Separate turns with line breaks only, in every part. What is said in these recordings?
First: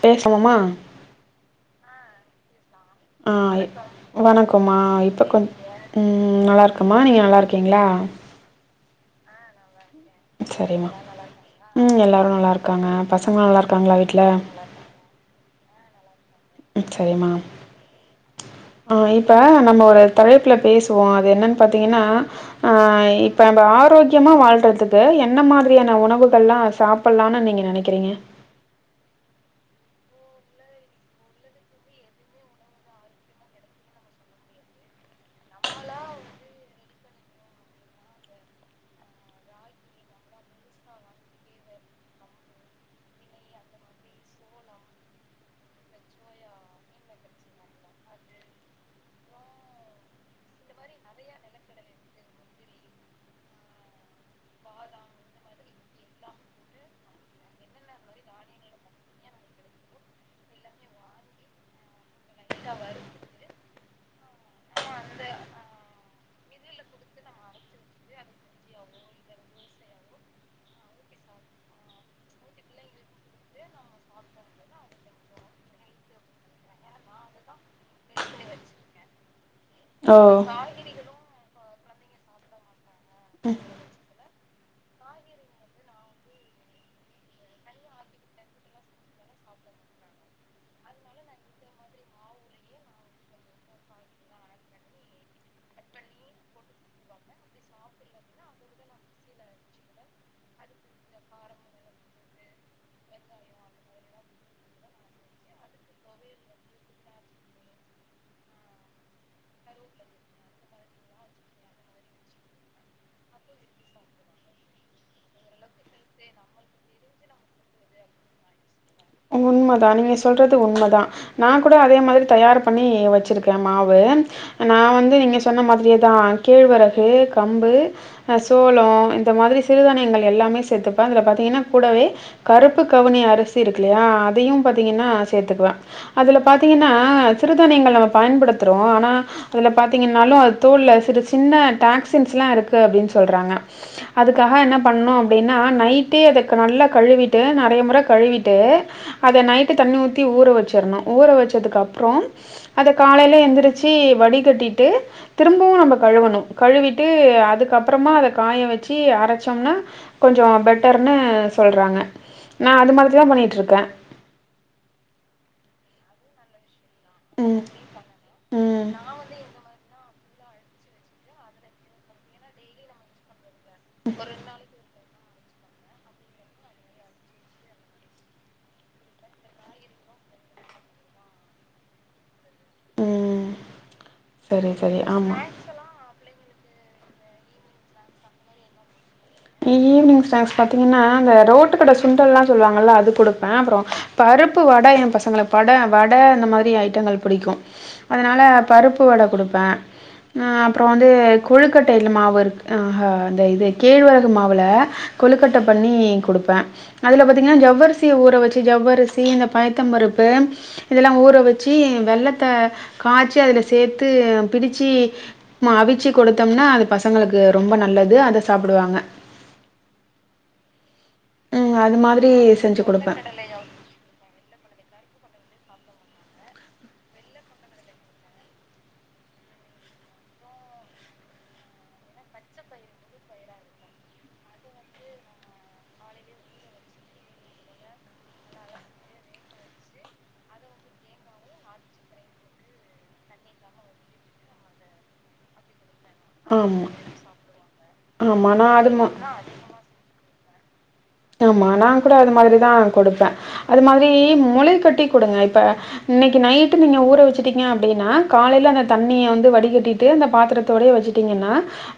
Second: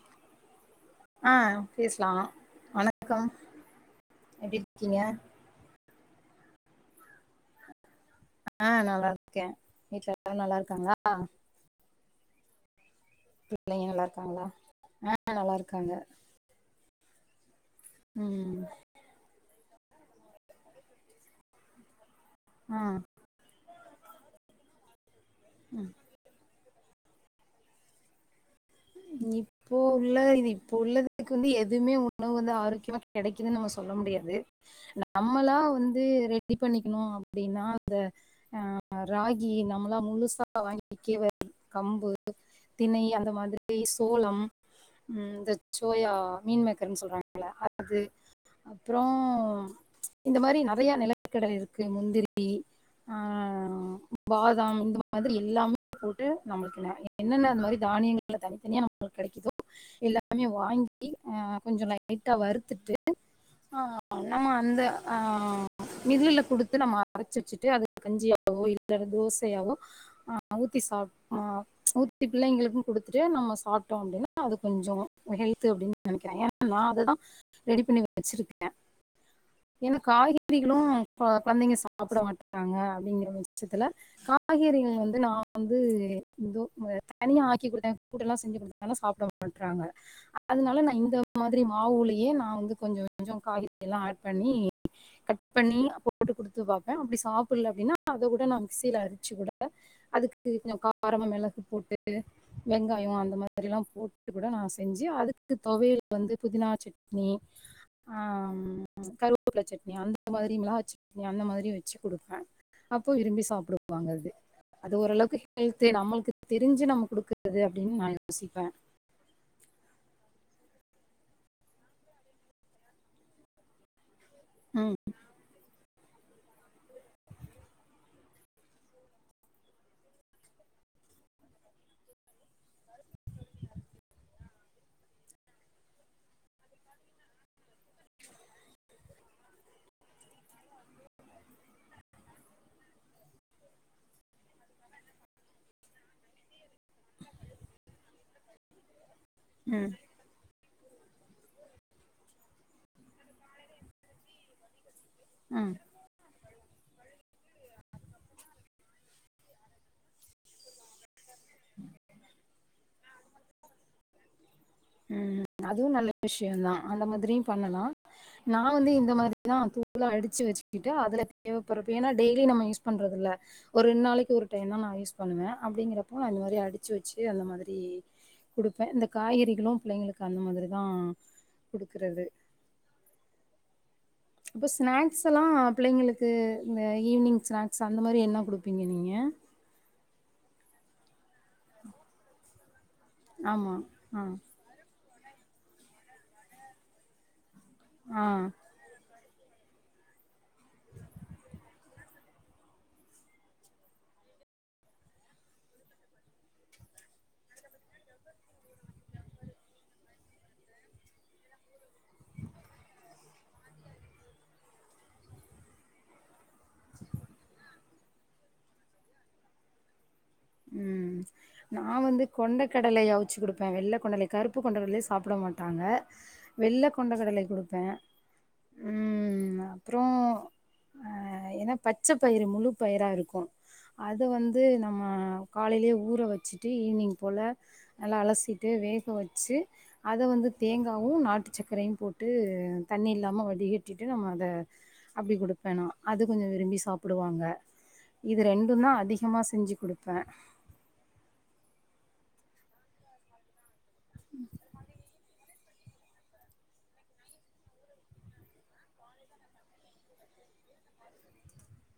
பேசவமா
ஆ பேஸ்லா ஆனக்
ஆ வணக்கொமா இப்போ கொஞ் அ நல்லாருக்கம்மா நீங்க நல்லாருக்கீங்களா
ஆ நல்லா இருக்கே வீட்ல எல்லாரு
சரிம்மா
நல்லாருக்காங்களா
ம் எல்லாரு நல்லா இருக்காங்க பசங்களா நல்லா இருக்காங்களா வீட்ல
ஆ நல்லாருக்காங்க
சரிம்மா
ம்
ஆ இப்ப நம்ம ஒரு தலைப்புல பேசுவோ அது என்னன் பாத்தீங்கன்னா ஆ இப்ப நம்ப ஆரோக்கியமா வாழ்றதுக்கு என்ன
ம்.
மாதிரியான உணவுகல்லா சாப் ப்பலானு நீங்க நெனைக்கிறீங்க
நீப் இப்போ உள்ள இது இப்போ உள்ளதுக்கு வந்து எதுவ்மே உணவு வந்து ஆரோக்கியமா கெடைக்குதுன்னு நம்ம சொல்ல முடியாது நம்மளா வந்து ரெடி பண்ணிக்கினு அப்டின்னா அந்த ஆ ராகி நம்மளாம் முழுசா வாங்கிக் கேழ்வரகு கம்பு திணை அந்த மாதிரி சோளம் ம் இந்த சோயா மீன்மேக்கர்ன்னு சொல்றாங்கள அது அப்புறோ இந்த மாரி நறைய நெலக்கடல இருக்கு முந்திரி ஆ பாதாம் இந்த மாதிரி எல்லாமே போட்டு நம்மளுக்கு என்னென்ன அந்த மாதிரி தானியங்கள்லா தனித்தனியா நமளுக்கு கெடைக்குதோ எல்லாமே வாங்கி அ கொஞ்சோ லைட்டா வறுத்துட்டு ஆ நம்ம அந்த ஆ மில்லுல குடுத்து நம்ம அரைச்சு வச்சுட்டு அது கஞ்சியாவோ இல்ல தோசையாவோ ஆ ஊத்தி சாப் ஆ ஊத்தி புள்ளங்களுக்கூ குடுத்துட்டு நம்ம சாப்ட்டோ அப்டின்னா அது கொஞ்சோ ஹெல்து அப்டின்னு நெனைக்கிறே ஏன்னா நா அததா ரெடி பண்ணி வச்சிருக்கே ஏன்னா
ஓ
காய்கறிகளு கொழந்தைங்க சாப்ட மாட்றாங்க அப்டிங்கிற பட்சத்துல காய்கறிகள் வந்து நா வந்து இந்தோ தனியா ஆக்கி குடுத்தே கூட்டு எல்லா செஞ்சு குடுத்தாலு சாப்ட மாட்றாங்க அதனால நா இந்த மாதிரி மாவுலயே நா வந்து கொஞ்சோ கொஞ்சோ காய்கறி எல்லா ஆட் பண்ணி கட் பண்ணி போட்டு குடுத்து பாப்பே அப்டி சாப்புல்ல அப்டின்னா அத கூட நா மிக்சியில அரச்சு கூட அதுக்கு கொஞ்சோ காரமா மெளகு போட்டு வெங்காயோ அந்த மாரி எல்லா போட்டு கூட நாசெஞ்சி அதுக்கு தொவையல் வந்து புதினா சட்னி ஆம் கருவேப்ள சட்னி அந்த மாரி மிளகா சட்னி அந்த மாரி வச்சு குடுப்பே அப்போ விரும்பி சாப்புடுவாங்க அது அது ஓரளவுக்கு ஹெல்து நம்மளுக்கு தெரிஞ்சு நம்ம குடுக் கறது அப்டின்னு நா யோசிப்ப
உண்மதா நீங்க சொல்றது உண்மதா நா கூட அதே மாரி தயார் பண்ணி வச்சிருக்கே மாவு நா
ம்
வந்து நீங்க சொன்ன மாதிரியேதா கேழ்வரகு கம்பு அ சோளோ இந்த மாதிரி சிறுதானியங்கள் எல்லாமே சேத்துப்ப அதுல பாத்தீங்கன்னா கூடவே கருப்பு கவுனி அரிசி இருக்குல்லையா அதையு பாத்தீங்கன்னா சேத்துக்குவ அதுல பாத்தீங்கன்னா சிறுதானியங்கள் நம்ம பயன்படுத்துறோ ஆனா அதுல பாத்தீங்கன்னாலு அது தோள்ள சிறு சின்ன டாக்சின்ஸ்லா இருக்கு அப்டின் சொல்றாங்க அதுக்காக என்ன பண்ணு அப்டின்னா நை ட்டே அத நல்லா கழுவிட்டு நறைய முற கழுவிட்டு அத நைட்டு
ம்
தண்ணி ஊத் ஊத்தி ஊற வச்சிர்ணு ஊற வச்சதுக்கு அப்றோ அத காலைல எந்திரிச்சி வடி கட்டிட்டு
ம்
திரும்பவு நம்ப கழுவணு கழுவிட்டு அதுக்கப்புறமா அத காய வச்சு அரைச்சோம்னா கொஞ்சோ பெட் டர்னு சொல்றாங்க நா அது மாரிதா பண்ணிட்டு இருக்கே
ம் அதுவு நல்ல விஷ்யோந்தா அந்த மாதிரியு
ம்
பண்ணலா நா வந்து
ம்
இந்த மாரிதா புலா அடிச்சு வச்சிகிட்டு அதுல தேவைப்படுறபப்போ ஏனா டெய்லியு நம்ம யூஸ் பண்றதுல்ல ஒரு ரெண் நாளைக்கி ஒரு டைம் தா நா யூஸ் பண்ணுவ அப்படிங்கிறப்போ அந்த மாரி அடிச்சு வச்சு அந்த மாதிரி கொடுப்பே இந்த காய்கறிகளு பிள்ளைங்களுக்கு அந்த மாதிரி தா கொடுக்குறது
ம்
இப்ப
சரி சரி
ஸ்நாக்ஸ்
ஆமாம்
எல்லா பிள்ளைங்களுக் இது இந்த ஈவி்னிங் ஸ்நாக்ஸ் அந்த மாரி என்ன கொடுப்பீங்க நீங்க
ஈவினிங் ஸ்நாக்ஸ் பாத்தீங்ன்னா இந்த ரோட்டு கட சுண்டல்லா சொல்வாங்கல்ல அது கொடுப்பே
ஆமா
அப்புறோ
ஆ
பருப் ப்பு வட எ பசங்ள பட வட இந்த மாதிரி ஐட்டங்கள் புடிக்கு
ஆ
அதனால பருப்பு வட குடுப்பே நா அப்புறோ வந்து கொழுக்கட்டைல மாவு ந்த இது கேழ்வர கு மாவள கொழுக்கட்ட பண்ணி கொடுப்பே அதுல பாத்தீங்கன்னா ஜவ்வர்ஸ் சிய ஊற வச்சு ஜவ்வரிசி இந்த பயத்தம் பருப்பு இதெல்லா ஊற வச்சு வெள்ளத்த காச்சி அதுல சேத்து பிடிச்சி ம அவிச்சு கொடுத்தோம்னா அது பசங்களுக்கு ரொம்ப நல்லது அத சாப்டுவாங்க
ம்
ம் அது
நாவந்து
மாதிரி
கொண்ட
செஞ்சு
கடலை
குடுப்பே
அவிச்சு கொடுப் ப வெள்ள கொண்ட லை கருப்பு கொண்ட கட்லை சாப்ட மாட்டாங்க வெள்ள கொண்ட கடலை கொடுப்பே ம் அப்புறோ ஏன்னா பச்ச பயிறு முழு பயிரா இருக்கு அது வந்து நம்ம காலையிலே ஊற வச்சுட்டு ஈவினிங் போல நல்லா அலசிட்டு வேக வச்சு அத வந்து தேங்காவு நாட்டு சக்கரையு போட்டு தண்ணி இல்லாம வடிகட்டிட்டு நம்ம அத அப்டி கொடு பேணா அது கொஞ்சோ விரும்பி
ஆமா
சாப்டுவாங்க இது
ஆமா நா
ரெண்டுந்தா
அது மா
அதிகமா செஞ்சு கொடுப்பே
ஆமா நா கூட அது மாதிரிதா கொடுப்பே அது மாதிரி மொளை கட்டி கொடுங்க இப்ப இன்னைக்கி நைட்டு நீங்க ஊற வச்சுட்டிங்க அப்டின்னா காலைல அந்த தண்ணிய வந்து வடிகட்டிட்டு அந்த பாத்திரத்தோடே வச்சு டீங்கன்னா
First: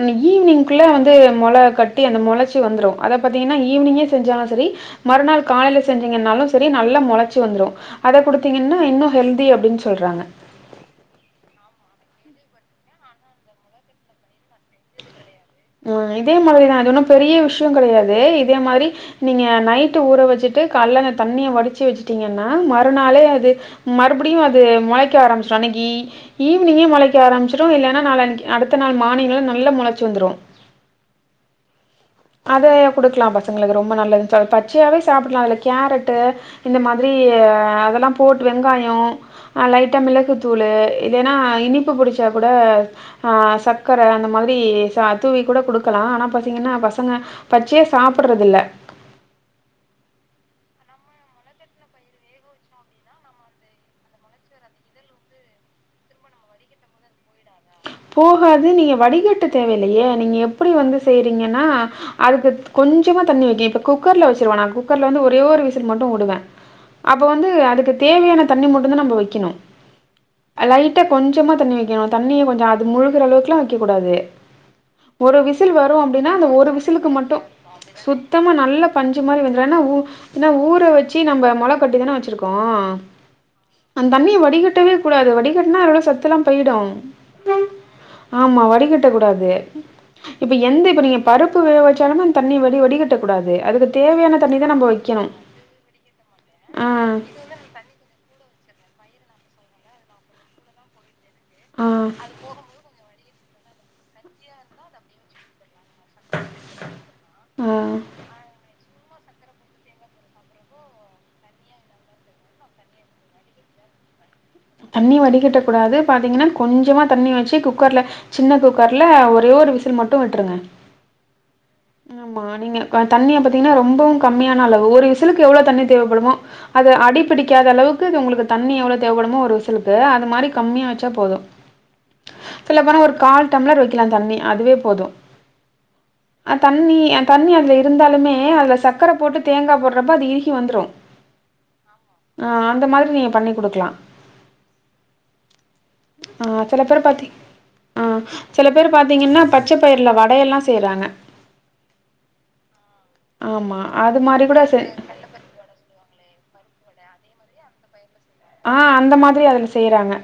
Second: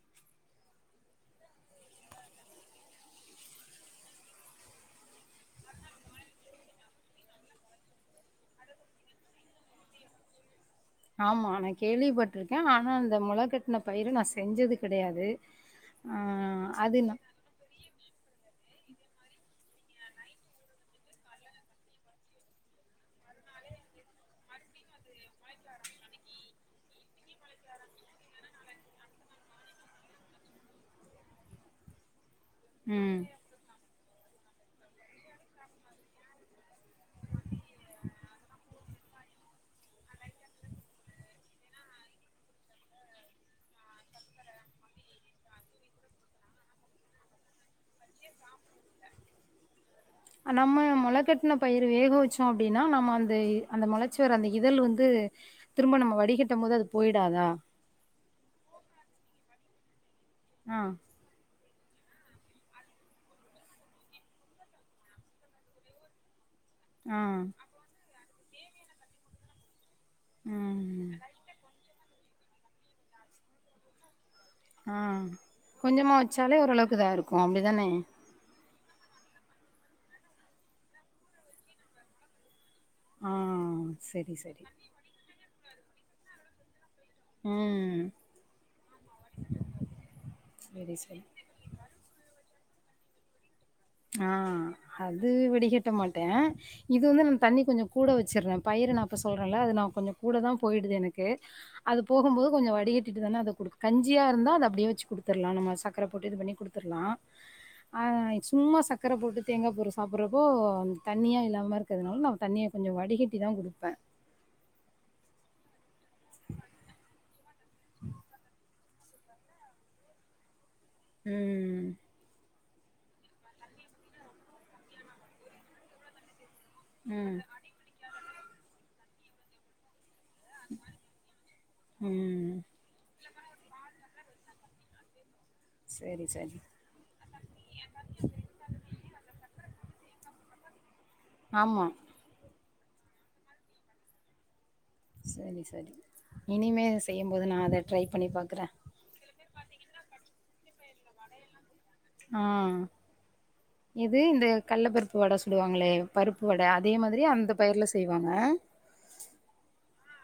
அன் ஈவ்னிங் குள்ள வந்து மொள கட்டி அந்த மொளச்சு வந்துரு அத பாத்தீங்கன்னா ஈவினிங்கே செஞ்சாலு செரி மறுநாள் காலைல செஞ்சிங்கன்னாலு செரி நல்லா மொளச்சு வந்துரு அத குடுத்தீங்கன்னா இன்னு ஹெல்தி அப்டின் சொல்றாங்க
ஆமா நா கேள்விப்பட்டிருக்கே ஆனா இந்த மொள கட்டுன பயிரு நா செஞ்சது கிடயாது
மா இதே மாரிதா இது ஒன்னு பெரிய விஷ்யோ கெடயாது இதே மாரி நீங்க நைட்டு் ஊற வச்சுட்டு கால்ல அந்த தண்ணிய வடிச்சு வச்சட்டீங்கன்னா மறுநாளே அது மறுபடியு அது மொளைக்க ஆரம்பிச்ரு அன்னைக்கி ஈவினிங்கே மொளைக் க ஆரம்பிச்சிரு இல்லென்னா நாளான்னிக் அடுத்த நாள் மார்னில நல்ல மொளச்சி வந்துரு அதையே
ம்
கொடுக்கலா பசங்களுக்கு ரொம்ப நல்லதுன்னு சொல் பச்சையாகவே சாப்பிட்லா அதில கேரட்டு இந்த மாதிரி அதெல்லா போட் வெங்காயோ அ லைட்டா மிளகு தூளூ இல்லேன்னா இனிப்பு புடிச்சா கூட ஆ சக்கர அந்த மாதிரி தூவி கூட குடுக்கலா ஆனா பாத்தீங்கன்னா பச சங்க பச்சியா சாப்பிடறது இல்ல
[unintelligible] நம்ம மொளக்கட்டின பயிர் வேக வச்சோ அப்டின்னா நம்ம அந்த அந்த மொளச்சுவர அந்த இதழ் வந்து திரும்ப நம்ம வடிகட்டம் போது அது போயிடாதா
போகாது நீங்க வடிகட்ட தேவலையே நீங்க எப்டி
ஆ
வந்து செய்யறீங்கன்னா அதுக்கு கொஞ்சமா தண்ணி வைக்க இப்ப குக்கர்ல வச்சிருவ நா குக்கர்ல வந்து ஒரே ஒரு விசில் மட்டு வுடுவே
ஆ
அப்போ வந்து அதுக்கு தேவையான தண்ணி மட்டுந்தா நம்ம வைக்கணு லைட்டா
ம்
கொஞ்சமா தண்ணி வைக்கணு தண்ணிய கொஞ்சோ அது முழுகுற அளவுக்குலா வைக்கக் கூடாது
ஆ
ஒரு விசில் வரு
கொஞ்சமா
அப்டினா அந்த
வச்சாலே
ஒரு
ஓரளவுக்கு இதா
விசிலுக்கு மட்டு
இருக்கு அப்டிதானே
சுத் தமா நல்லா பஞ்சு மாரி வந்துரு ஏனா ஊ ஏனா ஊற வச்சு நம்ப மொள கட்டி தான வச்சிருக்கோ
ஆ செரி
அந்தண்ணிய
செரி
வடிகட்டவே கூடாது வடிகட்டினா உள்ள சத்து எல்லா போய்டு
ம்.
ஆமா வடிகட்ட கூடாது இப்ப எந்த
சரி,
இப்ப நீங்க
சரி.
பருப் பு வேக வச்சாலுமே அந்த தண்ணிய வடி வடிகட்டக்கூடாது அதுக்கு
ஆ
தேவையான தண்ணி தான் நம்ம
அது
வைக்கணும்.
வடிகட்ட மாட்டே
ஆ,
இது வந்து நா தண்ணி கொஞ்சோ கூட வச்சிட்றே பயிர நா இப்ப சொல்றேன்ல அது நா கொஞ்சோ கூட தா போயிடுது எனக் கு
ஆ,
அது போகும்போது கொஞ்சோ வடிகட்டிட்டு தான அத குடுக் கஞ்சியாருந்தா அது அப்டியே வச்சு குடுத்துலா நம்ம சக் கர போட்டு இது பண்ணி குடுத்துடலா
ஆ.
சமா சக்கர போட்டு தேங்காய் பொறி சாப்ட்டுறப்போ தண்ணியா இல்லாம இருக்கிறதுனால நம்ம தண்ணிய கொஞ்சோ வடிகட்டி தா குடுப்பே
தண்ணி வடிகட்டக் கூடாது பாத்தீங்கன்னா கொஞ்சமா தண்ணி வச்சு குக்கர்ல சின்ன குக் கர்ல ஒரே ஒரு விசில் மட்டு விட்ருங்க
ம்
ஆமா நீங்க தண்ணிய பாத்தீங்கன்னா ரொம்பவு கம்மியான அளவு ஒரு விசிலுக்கு எவ்ளோ தண்ணி தேவப்படுமோ அது
ம்.
அடிபிடிக்காத அளவுக்கு இது உங்களுக்கு தண்ணி எவ்ளோ தேவைப்படுமோ ஒரு விசிலுக்கு அது மாரி கம்மியா வச்சா போது
ம்.
சொல்ல போனா ஒரு கால் டம்ளர் வைக்கலா தண்ணி அதுவே போது
சரி,
அ
சரி.
தண்ணி தண்ணி அதுல இருந்தாலுமே அதுல சக்கர போட்டு தேங்காய் போடுறப்ப அது இறுகி வந்துரு
ஆமா
ஆ அந்த மாரி நீங்க பண்ணி் குடுக்லா
சரி சரி
ஆ சில
இனிமே
பேர் பாத்தீ
செய்யும்போது நா அத ட்ரை
ஆ
பண்ணி பாக்குறே
சில பேர் பாத்தீங்கன்னா பச்ச பயிர்ல வடையெல்லா செய்றாங்க
ஆ
ஆமா அது
இது
மாரி
இந்த
கூட செ
கள்ளப்பருப் ப்பு வட சுடுவாங்களே பருப்பு வட அதே மாதிரி அந்த பயிரில செய்வாங்க
அந்த மாதிரி அதுல செய்றாங்க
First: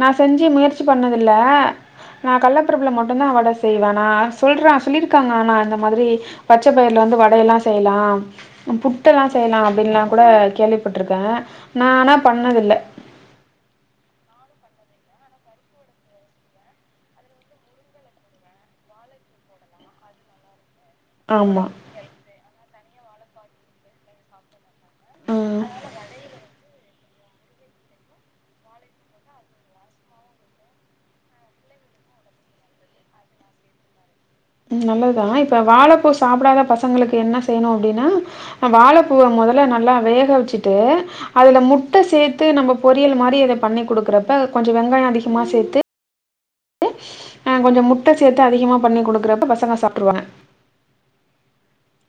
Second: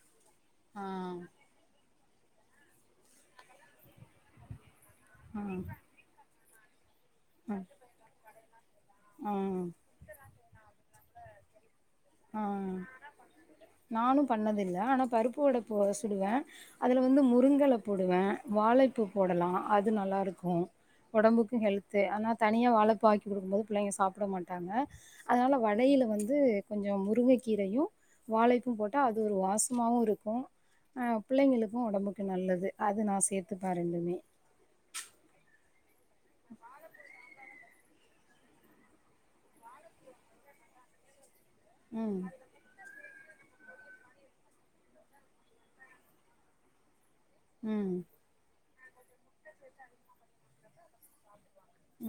நா செஞ்சு முயற்சி
ஆ
பண்ணதில்ல நா கள்ளப்பருப்புல மட்டுந்தா வட செய்வே நா சொல்ற சொல்லிருக்காங்க
ஆ
ஆனா அந்த மாதிரி பச்ச பயிர்ல வந்து வடயெல்லா செய்லா புட்டெல்லா
ஆ
செய்யலா அப்டின்லா கூட கேள்வி போட்ருக்கே நா ஆனா
ஆ
பண்ணதில்ல
நானு பண்ணதில்ல ஆனா பருப்பு வட போ சுடுவே அதுல வந்து முருங்கெல போடுவே வாழைப்பூ போடலா அது நல்லாருக்கு உடம்புக்கு
ஆமா
ஹெல்த் ஆனா தனியாக வாழைப்பூ ஆக்கி குடுக்கும் போது பிள்ளைங்க சாப்ட மாட்டாங்க
ம்
அதனால வடையில வந்து கொஞ்சோ முருங்க கீரையு வாழைப்பூ போட்டா அது ஒரு வாசமாவுருக்கு அ பிள்ளைங்களுக்கு உடம்புக்கு நல்லது அது நா சேத்துக்ப்பே ரெண்டுமே
நல்லதுதா இப்ப வாழைப்பூ சாப்டாத பசங்களுக்கு என்ன செய்யணு அப்டின்னா வாழைப்பூவ முதல்ல நல்லா வேக வச்சுட்டு அதுல முட்ட
ம்
சேத்து நம்ம பொரியல் மாரி இத பண்ணி குடுக்குறப்ப கொஞ்சோ வெங்காயோ அதிகமா சேத்து அ கொஞ்சோ
ம்
முட்ட சேத்து அதிகமா பண்ணி குடுக்குறப்ப பசங்க சாப்ட்றுவாங்க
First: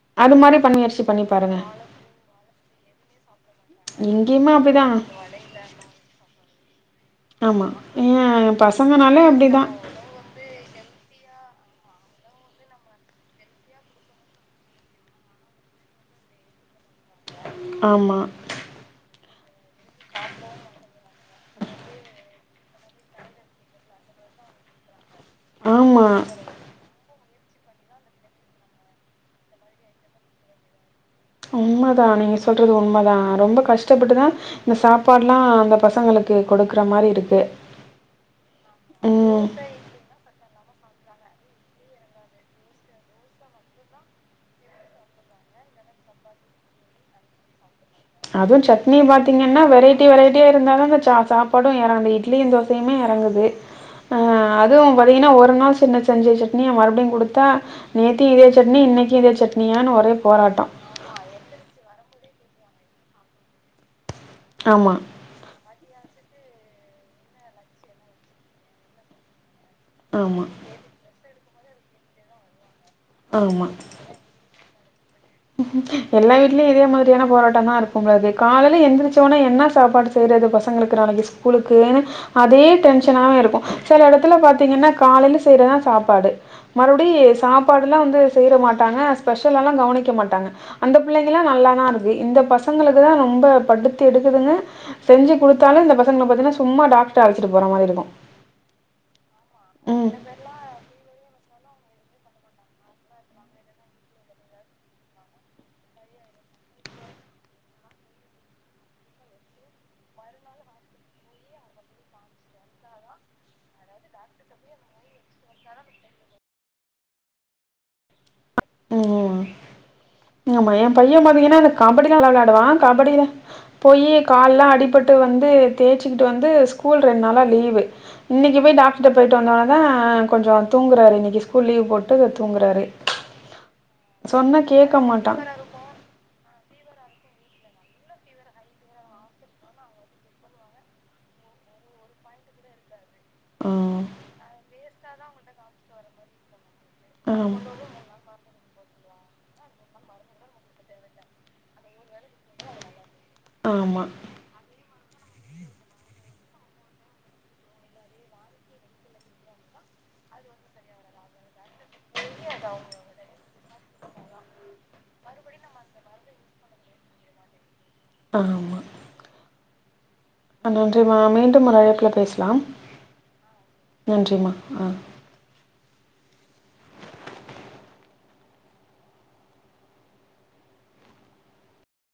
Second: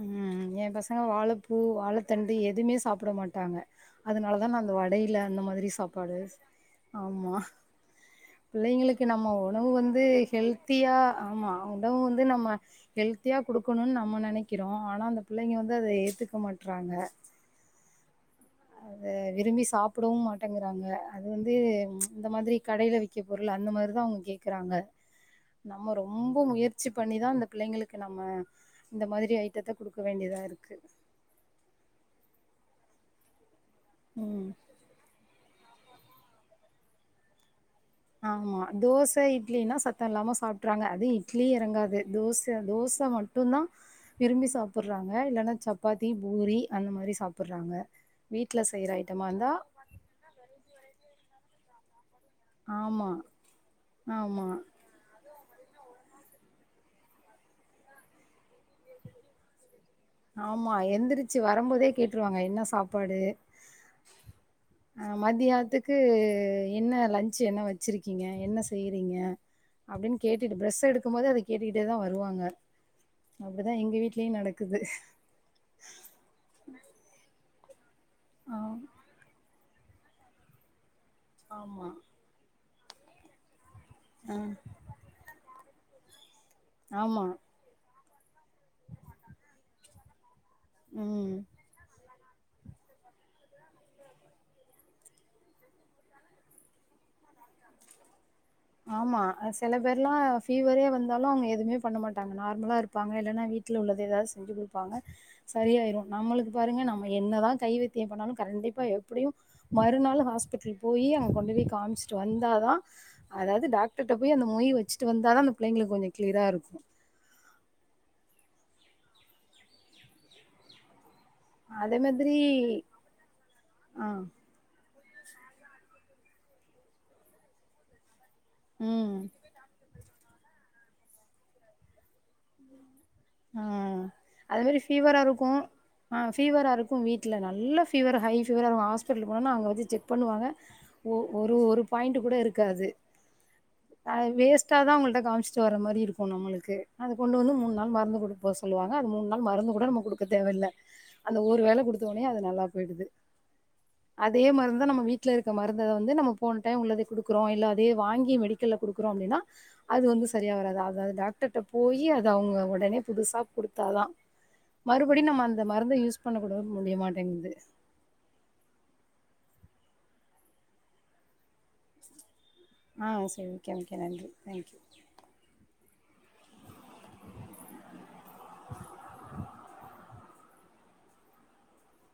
ம் எ பசங்க வாழைப்பூ வாழைத்தண்டு எதுமே சாப்ட மாட்டாங்க அதனாலதா
இங்கேயுமே
நா அந்த
அப்டிதான்.
வடைல அந்த மாரி சாப்பாடு ஆமா
ஏன்
பிள்ளைங்களுக்கு
பசங்கனாலே
நம்ம
அப்டிதான்.
உணவு வந் து ஹெல்த்தியா ஆமா உணவு வந்து நம்ம ஹெல்த்தியா குடுக்கணுனு நம்ம நினைக் கிறோ ஆனா அந்த பிள்ளைங்க வந்து அத ஏத்துக்க மாட்றாங்க
ஆமா
அத விரும்பி சாப்டவு மாட்டேங்குறாங்க அது வந்து இந்த மாதிரி கடையில விக் ற பொருள் அந்த மாரிதா அவுங்க கேக்குறாங்க நம்ம
ஆமா.
ரொம்ப முயற் ச்சி பண்ணிதா இந்த பிள்ளைங்களுக்கு நம்ம இந்த மாதிரி ஐட்டத்த குடுக்க வேண்டியதா இருக்கு
உண்மதா நீங்க சொல்றது உண்மதா ரொம்ப கஷ்டப்பட்டுதா
ம்
இந்த சாப்பாட்லா அந்த பசங்களுக்கு கொடுக்ற மாரி இருக்கு
ஆமா தோச
ம்.
இட்லினா சத்தோ இல்லாம சாப்ட்றாங்க அது இட்லி எறங்காது தோச தோச மட்டு ந்தா விரும்பி சாப்புட்றாங்க இல்லன்னா சப்பாத்தி பூரி அந்த மாரி சாப்புட்றாங்க
அதுவு
வீட்ல செய்ற
சட்னி
ஐட்டமா இருந்தா
பாத்திங்கன்னா வெரைட் டி வெரைட்டியா இருந்தா தாங்க ச சாப்பாடு எறங்குது இட்லியு தோசையுமே
ஆமா
எறங்குது ஆ
ஆமா
அதுவு பாத்திங்ன்னா ஒரு நாள் சின்ன செஞ்ச சட்னி மறுப்டியு குடுத்தா நேத்தி இதே சட்னி இன்னைக்கு இதே சட்னியானு ஒரே போராட்டம்.
ஆமா எந்ரிச்சு வரும்போதே கேட்டுருவாங்க என்ன சாப்பாடு
ஆமா
மத்யானத்துக்கு என்ன லன்ச் என்ன வச்சிருக்கீங்க என்ன செய்றீங்க அப்டின்னு
ஆமா,
கேட்டுட்டு ப்ர்ஸ் எடுக்கும்போதே அத கேட்டுகிட்டே தா வருவாங்க
ஆமா.
அப்டிதா எங்க வீட்லயு நடக்கு க்குது
எல்லா வீட்லயு இதே மாதிரியான போராட்டோதா இருக்கு போலருக்கு
ஆ
கால்ல எந்ரிச்ச ஒட்னே என்ன சாப்பாடு செய்யது பசங்களுக்கு நாளைக்கு ஸ்கூலுக்கு
ஆமா
அதே டென்ஷனாவே இருக்கு சில
ஆ
எடத்துல பாத்திங்கன்னா காலையில செய்யறதா சாப்பாடு மறுப்டி
ஆமா
சாப்பாடுல்லா வந்து செய்ற மாட்டாங்க ஸ்பெஷலல்லா கவனிக்க மாட்டாங்க அந்த
ம்
பிள்ளைங்களா நல்லாதா இருக் இந்த பசங்களுக்குதா ரொம்ப படுத்து எடுக்குதுங்க செஞ்சு குடுத்தாலு இந்த பசங்க பாத்திங்ன்னா சும்மா டாக்டர்ட்ட அலச்சிட்டு போற மாரிஇருக்கு
ஆமா செல பேர்லா ஃபீவரே வந் இருந்தாலு அவுங்க எதுமே பண்ண மாட்டாங்க நார்மலா இருப்பாங்க இல்லன்னா வீட்ல உள்ளது ஏதாவ்து செஞ்சு குடுப்பாங்க சரியாயிரு நம்ளுக்கு பாருங்க நம்ம என்னதா கைவத்தியோ பண்ணாலு கண்டிப்பா எப்டியு மறுநாள் ஹாஸ்பிட்டல் போயி் அங்க கொண்டு போய் காமிச்ட்டு வந்தாதா அதாவ்து டாக்டர்ட்ட போய் அந்தமொய் வச்சுட்டு வந்தாதா அந்த பிள்ளைங்ளுக்கு கொஞ்சோ க்ளியரா இருக்கு
ம் ஆமா எ பைய பா்த்திங்கன்னா அந்த
அதே
கபடில்லா நல்லா
மாதிரி
வெளையாடுவா கபடிலா போய்
ஆ
கால்லா அடிபட்டு வந்து தேச்சிக்கிட்டு வந்து ஸ்கூல் ரெண்டு நாளா லீவு இன்னைக்கு போய் டாக்டர்ட்ட
ம்
பொய்டு வந்தோனேதா கொஞ்சோ தூங்ராரு இன்னைகு ஸ்கூல் லீவ் போட்டு துங்குராரு
ம் அதே மாரி ஃபீவரா
மாட்டான்
இருக்கு ஆ ஃபீவரா இருக்கு வீட்ல நல்ல ஃபீவர ஹை ஃபீவரா இருக்கு ஹாஸ்பிட்லு போனோனா அங்க வச்சி செக் பண்ணுவாங்க ஒரு ஒரு பாய்ண்ட்ட்டுகூட இருக்காது
ம்
வேஸ்ட்டாதா அவங்கள்ட காம்ச்ட்டு வர்ற மாரி இருக்கு நம்மள்க்கு அது கொண்டு வந்து
ஆமா
மூணு நாள் மருந்து குடுக்க சொல்லுவாங்க அது மூண் நாள் மருந்து கூட நம்ம கொடுக்க தேவல்ல அந்த ஒரு வேல குடுத்த ஒட்னே அது நல்லா பொய்டுது
ஆமா
அதே மருந்துதா நம்ம வீட்ல இருக்க மருந்த அத வந்து நம்ம போன டைம் உள்ளத குடுக்குறோ இல்ல அதே வாங்கி மெடிக்கல்ல குடுக்குறோ அப்டின்னா அது வந்து சரியா வராது அத டாக்டர்ட போய் அது அவுங்க ஒடனே புதுசா குடுத்தாதா மறுபடியு நம்ம அந்த மருந்த யூஸ் பண்ண கூட முடியமாட்டேங்குது
ஆமா அ நன்றிம்மா மீண்டும் ஒரு அழைப்புல பேசலா
ஆ சரி ஓகே ஓகே நன்றி
நன்றிம்மா
தேங்க்யூ
ஆ